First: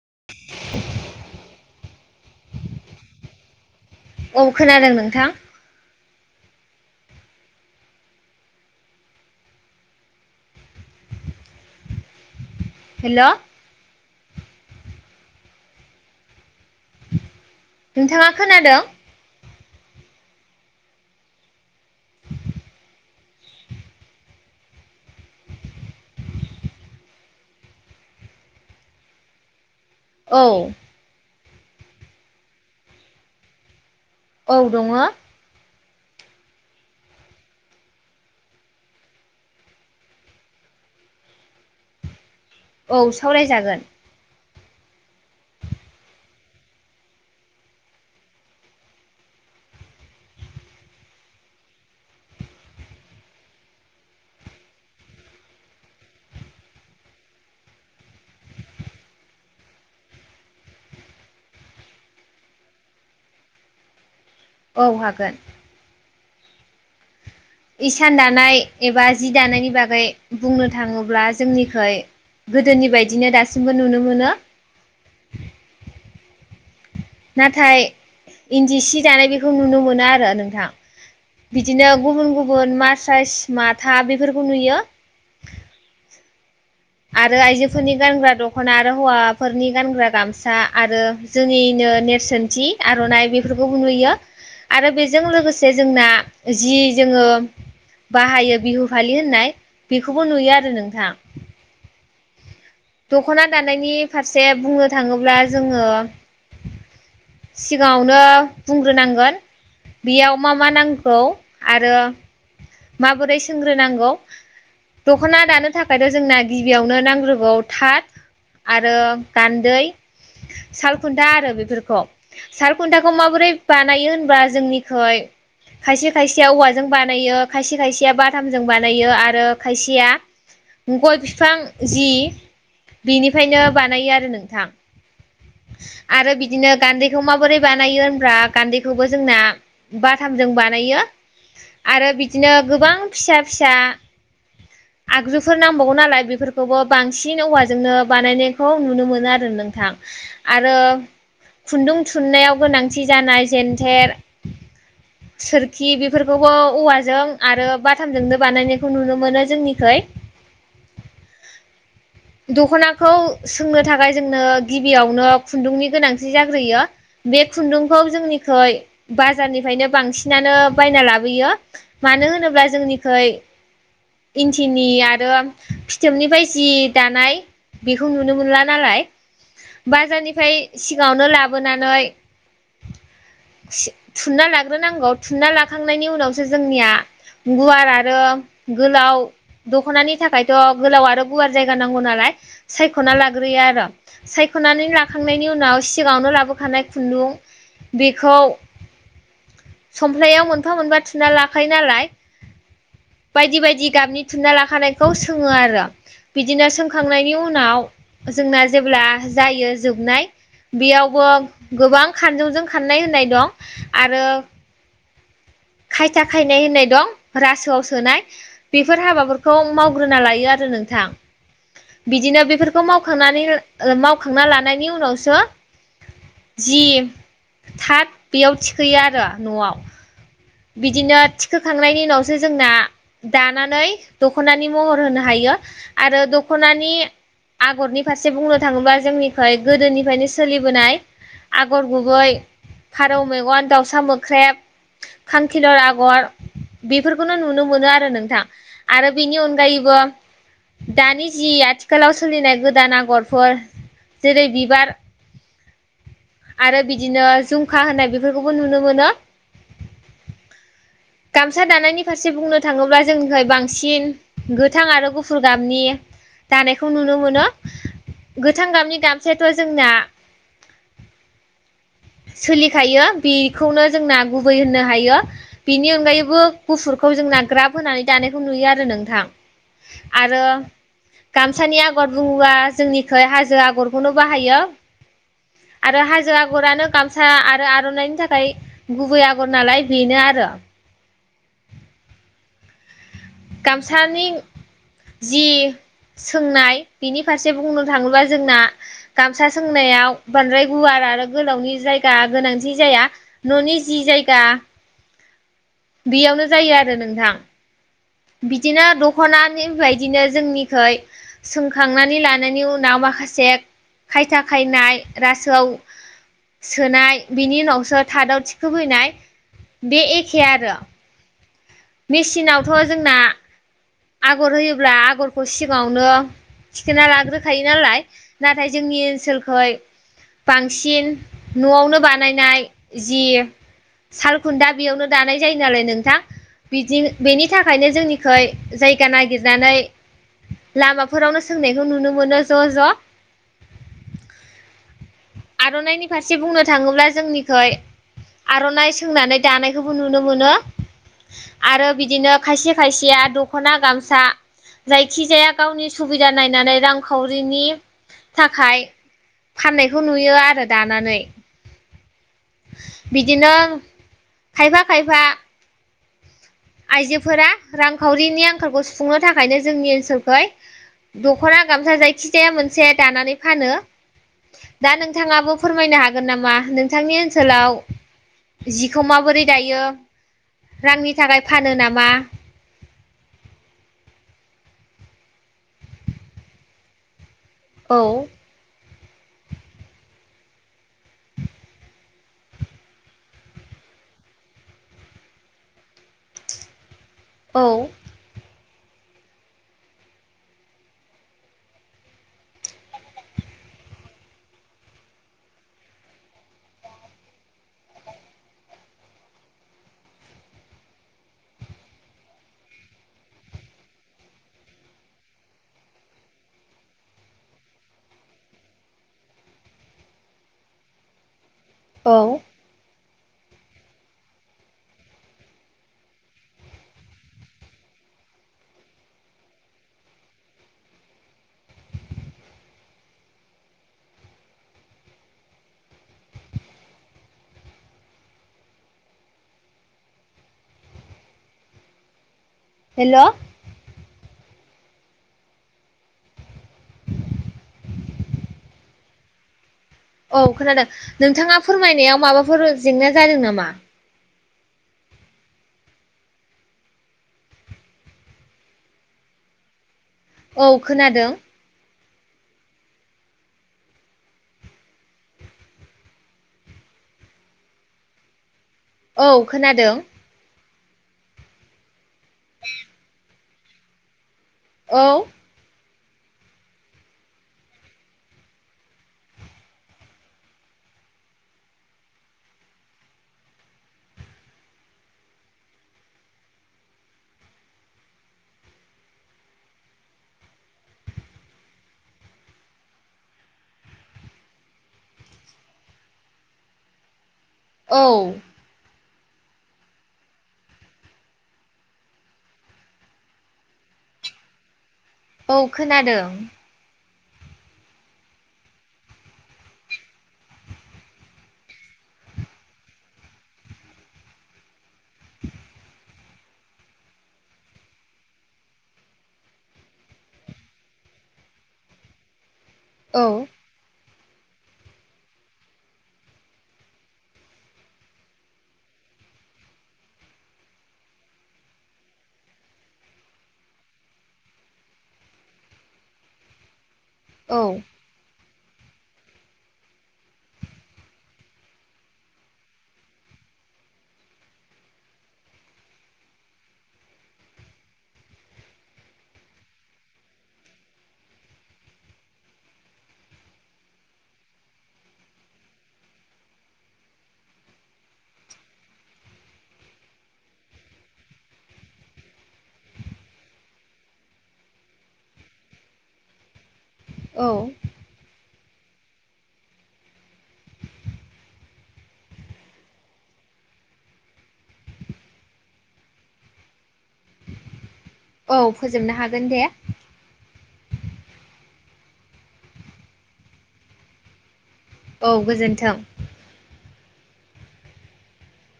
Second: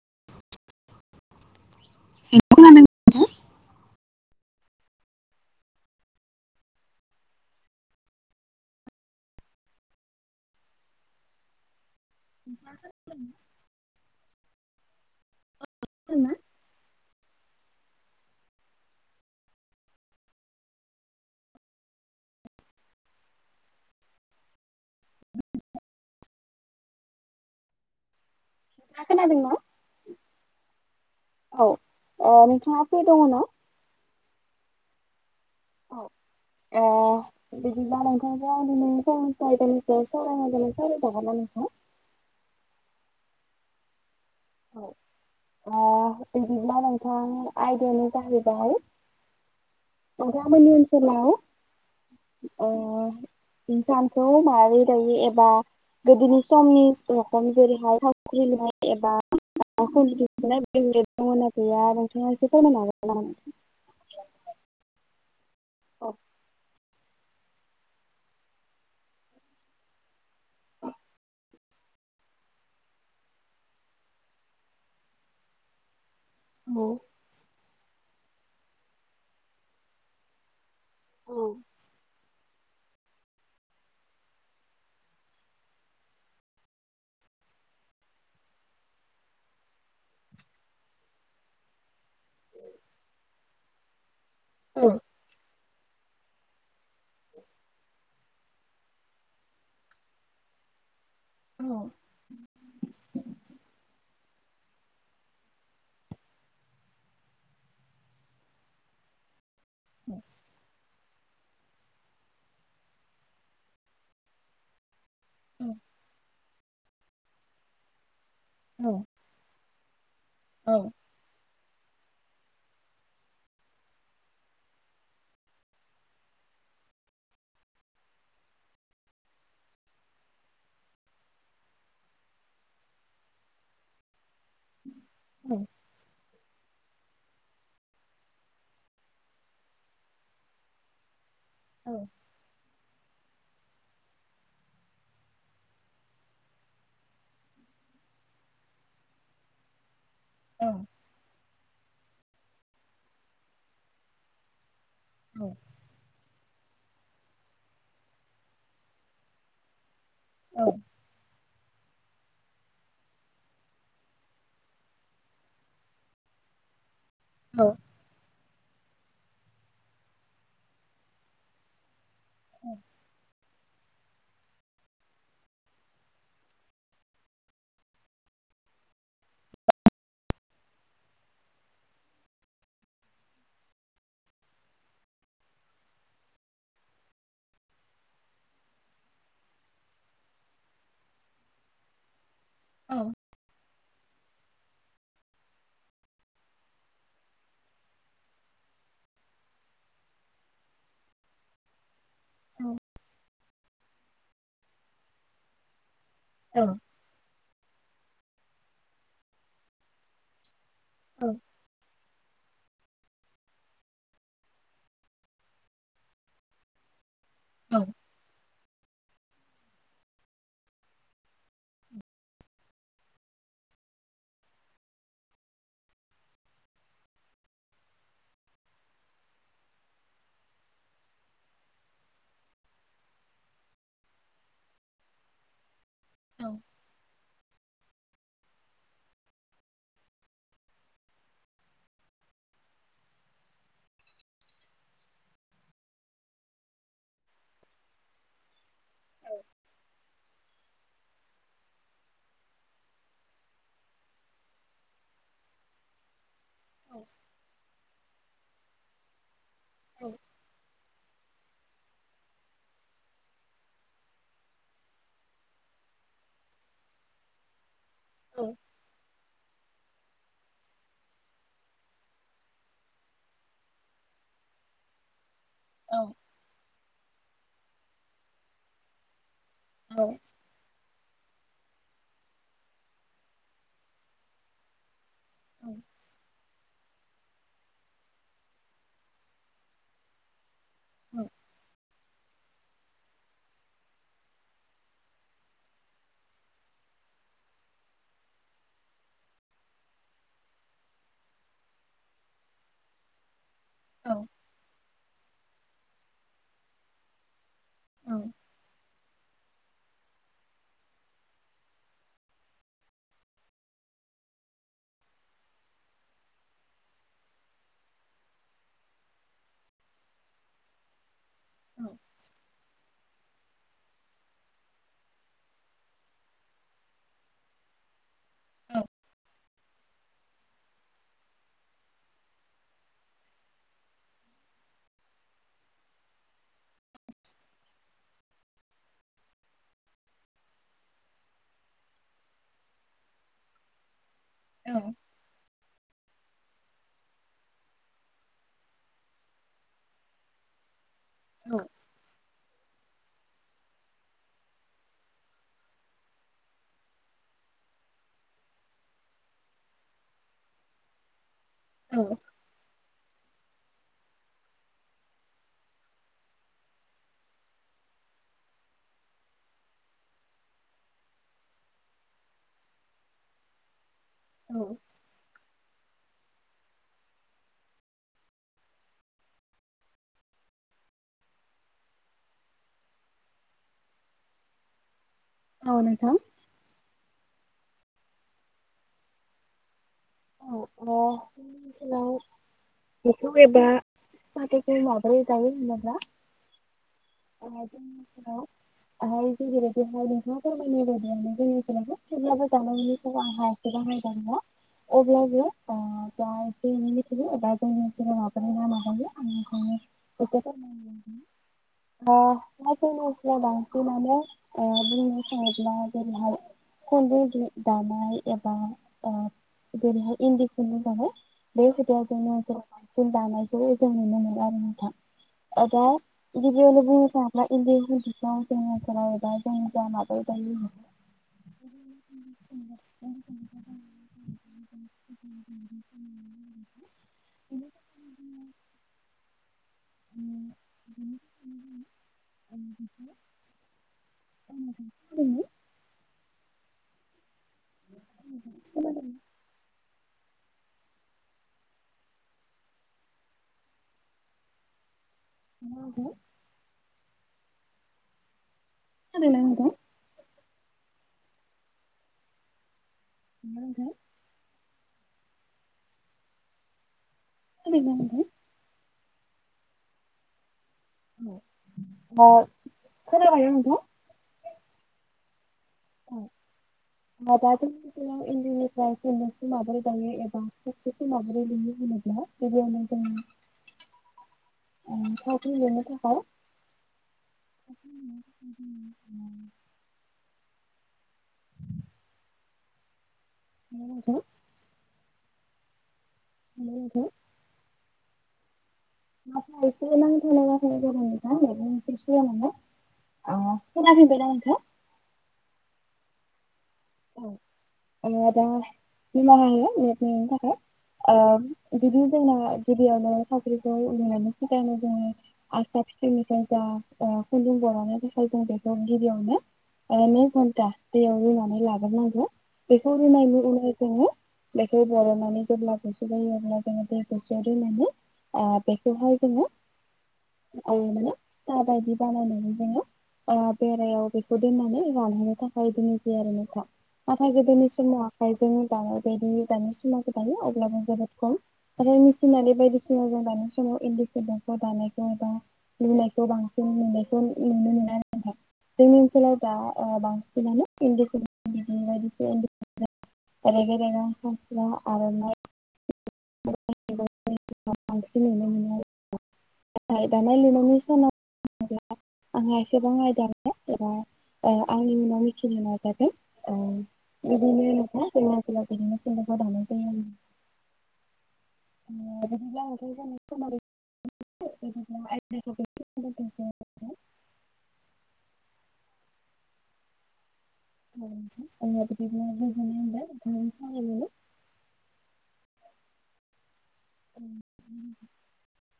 [inaudible] अ खोनादों नोंथां। हेल' [unintelligible] नोंथाङा खोनादों नोंथांआ खोनादोंना? औ औ अ नोंथाङा फ्रि दङ' ना? औ दङ' ओम बिदिबा नोंथांजों आङो दिनै फंनैसो आयदानि सायाव सावरारनो नायदों सावराय जागोन्ना नोंथां? [inaudible] औ सावरायजागोन। औ। ओ बिदिब्ला नोंथां आयदायानो जाहैबाय नोंथांमोननि ओनसोलाव ओ इसानखौ माबोरै दायो एबा गोदोनि समनि रखम जेरैहाय थावख्रि लुनाय एबा [unintelligible] नोंथांआ एसे फोरमायनो हा गोन नामा [inaudible] औ हागोन अ इसान दानाय एबा जि दानायनि बागै बुंनो थाङोब्ला जोंनि फ्राय गोदोनि बायदिनो दासिमबो नुनो मोनो [inaudible] नाथाय इन्दि सि दानाय बेखौ नुनो मोनो आरो नोंथां बिदिनो गुबुन गुबु- न मासायस माथा बेफोरखौ नुयो आरो आइजोफोरनि गानग्रा दख'ना आरो हौवाफोरनि गानग्रा गामसा आरो जोंनि ओ नेरसोनथि आर'नाइ बेफोरखौबो नुयो आरो बेजों लोगोसे जोंना जि जोङो बाहायो बिहु फालि होननाय बेखौबो नुयो आरो नोंथां औ दख'ना दानायनि फारसे बुङो थाङोब्ला जोङो सिगाङावनो बुंग्रोनांगोन बेयाव मा मा नांग गौ आरो माबोरै सोंग्रोनांगौ दख'ना दानो थाखायथ' जोंना गिबियावनो नांग्रोगाव थाद आरो गान्दै, औ सालखुन्था आरो बेफोरखौ साल खुन्थाखौ माबोरै बानायो होनबा जोंनिखै खायसे- खायसेया औवाजों बानायो खायसे - खायसेया बाथामजों बानायो आरो खायसेया गय बिफां जि बिनिफ्रायनो बानायो आरो नोंथां आरो बिदिनो गान्धै- खौ माबोरै बानायो होब्रा गान्दैखौबो जोंना बाथामजों बानायो आरो बिदिनो गोबां फिसा- फिसा [inaudible] आगजुफोर नांबावगौ नालाय बेफोरखौबो बांसिन औवाजोंनो बानायनायखौ नुनो मोनो आरो नोंथां आरो खुन्दुं थुननायाव गोनांथि जानाय जेेनथेर सोरखि बेफोरखौबो औवाजों आरो बाथामजोंनो बानायनायखौ नुनो मोनो जोंनिखै औ दखनाखौ सोंनो थाखाय जोंनो गिबियावनो खुन्दुंनि गोनांथि जा- ग्रोयो बे खुन्दुंखौ जोंनि- खै बाजारनिफ्रायनो बांसिनानो बायना लाबोयो मानो होनोब्ला जोंनिखै इन्थिनि आरो फिथोबनिफ्राय जि दानाय बेखौ नुनो मोनला नालाय बाजारनिफ्राय सिगांआवनो लाबोनानै थुनना लाग्रोनांगौ थुनना लाखांनायनि उनावसो जोंनिया गुवार आरो गोलाव दख'नानि थाखायथ' गोलाव आरो गुवार जायगा नांगौ नालाय सायख'ना लाग्रोयो आरो साय' ख'नानै लाखांनायनि उनाव सिगाङावनो लाबोखानाय खुन्दुं बेखौ समल्फायाव मोनफा मोनबा थुना लाखायो नालाय औ बायदि बायदि गाबनि थुनना लाखानायखौ सोङो आरो बिदिनो सोंखांनायनि उन नाव जोंना जेब्ला जायो जोबनाय बेयावबो गोबां खानजं'जों खाननाय होननाय दं आरो खायथा खायनाय होननाय दं रासोआव सोनाय बेफोर हाबाफोरखौ मावग्रोना लायो आरो नोंथां। बिदिनो बेफोरखौ मावखांनानै ला ओ मावखांना लानायनि उनावसो जि थाट बेयाव थिखोयो आरो न'आव। बिदिनो थिखोखांनायनि उनावसो जोंना दानानै दख'नानि महर होनो हायो। आरो दखनानि आगरनि फारसे बुंनो थाङोबा जोंनिखै गोदोनिफ्रायनो सोलिबोनाय आगर गुबै फारौ मेगन, दाउसा मोख्रेब खांखिलर आगर बेफोरखौनो नुनो मोनो आरो नोंथां। आरो बेनि अनगायैबो दानि जि आथिखालाव सोलिनाय गोदान आगरफोर जेरै बिबार [inaudible] आरो बिदिनो जुमखा होननाय बेफोरखौबो नुनो मोनो। गामसा दानायनि फारसे बुंनो थाङोब्ला जोंनिफ्राय बांसिन गोथां आरो गुफुर गाबनि दानायखौ नुनो मोनो। गोथां गाबनि गामसायाथ' जोंना सोलिखायो बेखौनो जोंना गुबै होननो हायो। बेनि अनगायैबो गुफुरखौ जोंना ग्राब होनानै दानायखौ नुयो आरो नोंथां। आरो गामसानि आगर बुङोबा जोंनिखै हाजो आगरखौनो बाहायो। आरो हाजो आगरानो गामसा आरो आर'नाइनि थाखाय गुबै आगर नालाय बेनो आरो औ गामसानि जि सोंनाय बिनि फारसे बुंनो थाङोब्ला जोंना गामसा सोंनायाव बांद्राय गुवार आरो गोलावनि जायगा गोनांथि जाया न'नि जि जायगा बेयावनो जायो आरो नोंथां। बिदिनो दख'नानि बायदिनो जोंनिखै सोंखांनानै लानायनि उनाव माखासे खायथा खायनाय रासोआव सोनाय बिनि उनावसो थादाव थिखोबोनाय बे एखे खे आरो मेसिनावथ' जोंना आगर होयोब्ला आगरखौ सिगाङावनो थिखोना लाग्रोखायो नालाय। नाथाय जोंनि ओनसोलखै बांसिन न'आवनो बानायनाय जि सालखुन्दा बेयावनो दानाय जायो नालाय नोंथां। बिदि बेनि थाखायनो जोंनिखै जायगा नागिरनानै लामाफोरावनो सोंनायखौ नुनो मोनो ज' ज' औे आर'नाइनि फारसे बुंनो थाङोब्ला जोंनिखै आर'नाइ सोंनानै दानायखौबो नुनो मोनो। आरो बिदिनो खायसे खायसेया दख खना गामसा जायखिजाया गावनि सुबिदा नायनानै रांखावरिनि थाखाय फाननायखौ नुयो आरो दानानै औ बिदिनो खायफा खायफा आइजोफोरा रांखावरिनि आंखालखौ सुफुंनो थाखायनो जोंनि ओनसोलखै दख'ना गामसा जायखिजाया मोनसे दानानै फानो। दा नोंथाङाबो फोरमायनो हागोन नामा नोंथांनि ओनसोलाव जिखौ माबोरै दायो रांनि थाखाय फानो नामा औ नोंथां औ औ ओ जोंनि ओनसोलाव [unintelligible] [unintelligible] औ [unintelligible] अब्लाबो ओ जा एसे एनै मिथिगौ [unintelligible] [unintelligible] बांसिनानो बुंनो सानोब्ला [unintelligible] दानाय एबा ओ जेरैहाय इन्दि खुन्दुं दानाय बे हुदायाव औ जोङो जों दानायखौ जों नुनो मोनो आरो नोंथां ओ दा गिबियावनो‌ बुंनो थांब्ला [unintelligible] [unintelligible] [inaudible] हेल' [unintelligible] उम [unintelligible] औ खोनादों नोंथाङा फोरमायनायाव माबाफोर जेंना जादों नामा [unintelligible] खोनादों ना आदा औ खोनादों [unintelligible] [unintelligible] औ खोनादों अ खोनबायायना नोंथां औ [unintelligible] [unintelligible] [unintelligible] [unintelligible] [unintelligible] हो म [unintelligible] औ [unintelligible] [unintelligible] औ खोनादों औ दा निमाह हो [unintelligible] थाखाय ओ बिदिनो जोङो गिबियावनो साख्रिखौ [unintelligible] थाखायनो जोङो [unintelligible] नै घन्टा दैयाव रुनानै लाग्रोनांगौ बेखौ औ रुनाय लोगो लोगो बेखो बरननानै जेब्ला गुसु जायो अब्ला [unintelligible] ओ बेखौहाय जोङो म [unintelligible] दाबायदि बानायनानै जोङो ओ बेरायाव बेखौ दोननानै रानहैनो थाखाय दोननाय जायो आरो नोंथां नाथाय औ गोदोनि समाव आखाइजों दानाय बायदि दानाय समा गोदान अब्लाबो जोबोद खम आरो मिसिनारि बायदिसिना जों दानाय समाव इन्दि खुन्दुंखौ दानायखौ एबा लुनायखौ बांसिन नुनायखौ नुनो मोना [unintelligible] जोंनि ओनसलाव जा ओ बांसिनानो इन्दि [unintelligible] [unintelligible] रेग रेगां फास्रा आर'नाइ [unintelligible] नुनो मोनो आरो [unintelligible] [unintelligible] आंहा एसेबां आयदा गैया एबा आंनि उनाव मिथिनो नाजादो। औ बिदिनोला बिदिनो दानाय जायो। [unintelligible] [unintelligible] औ फोजोबनो हागोन दे। [unintelligible] औ गोजोन्थों। [unintelligible]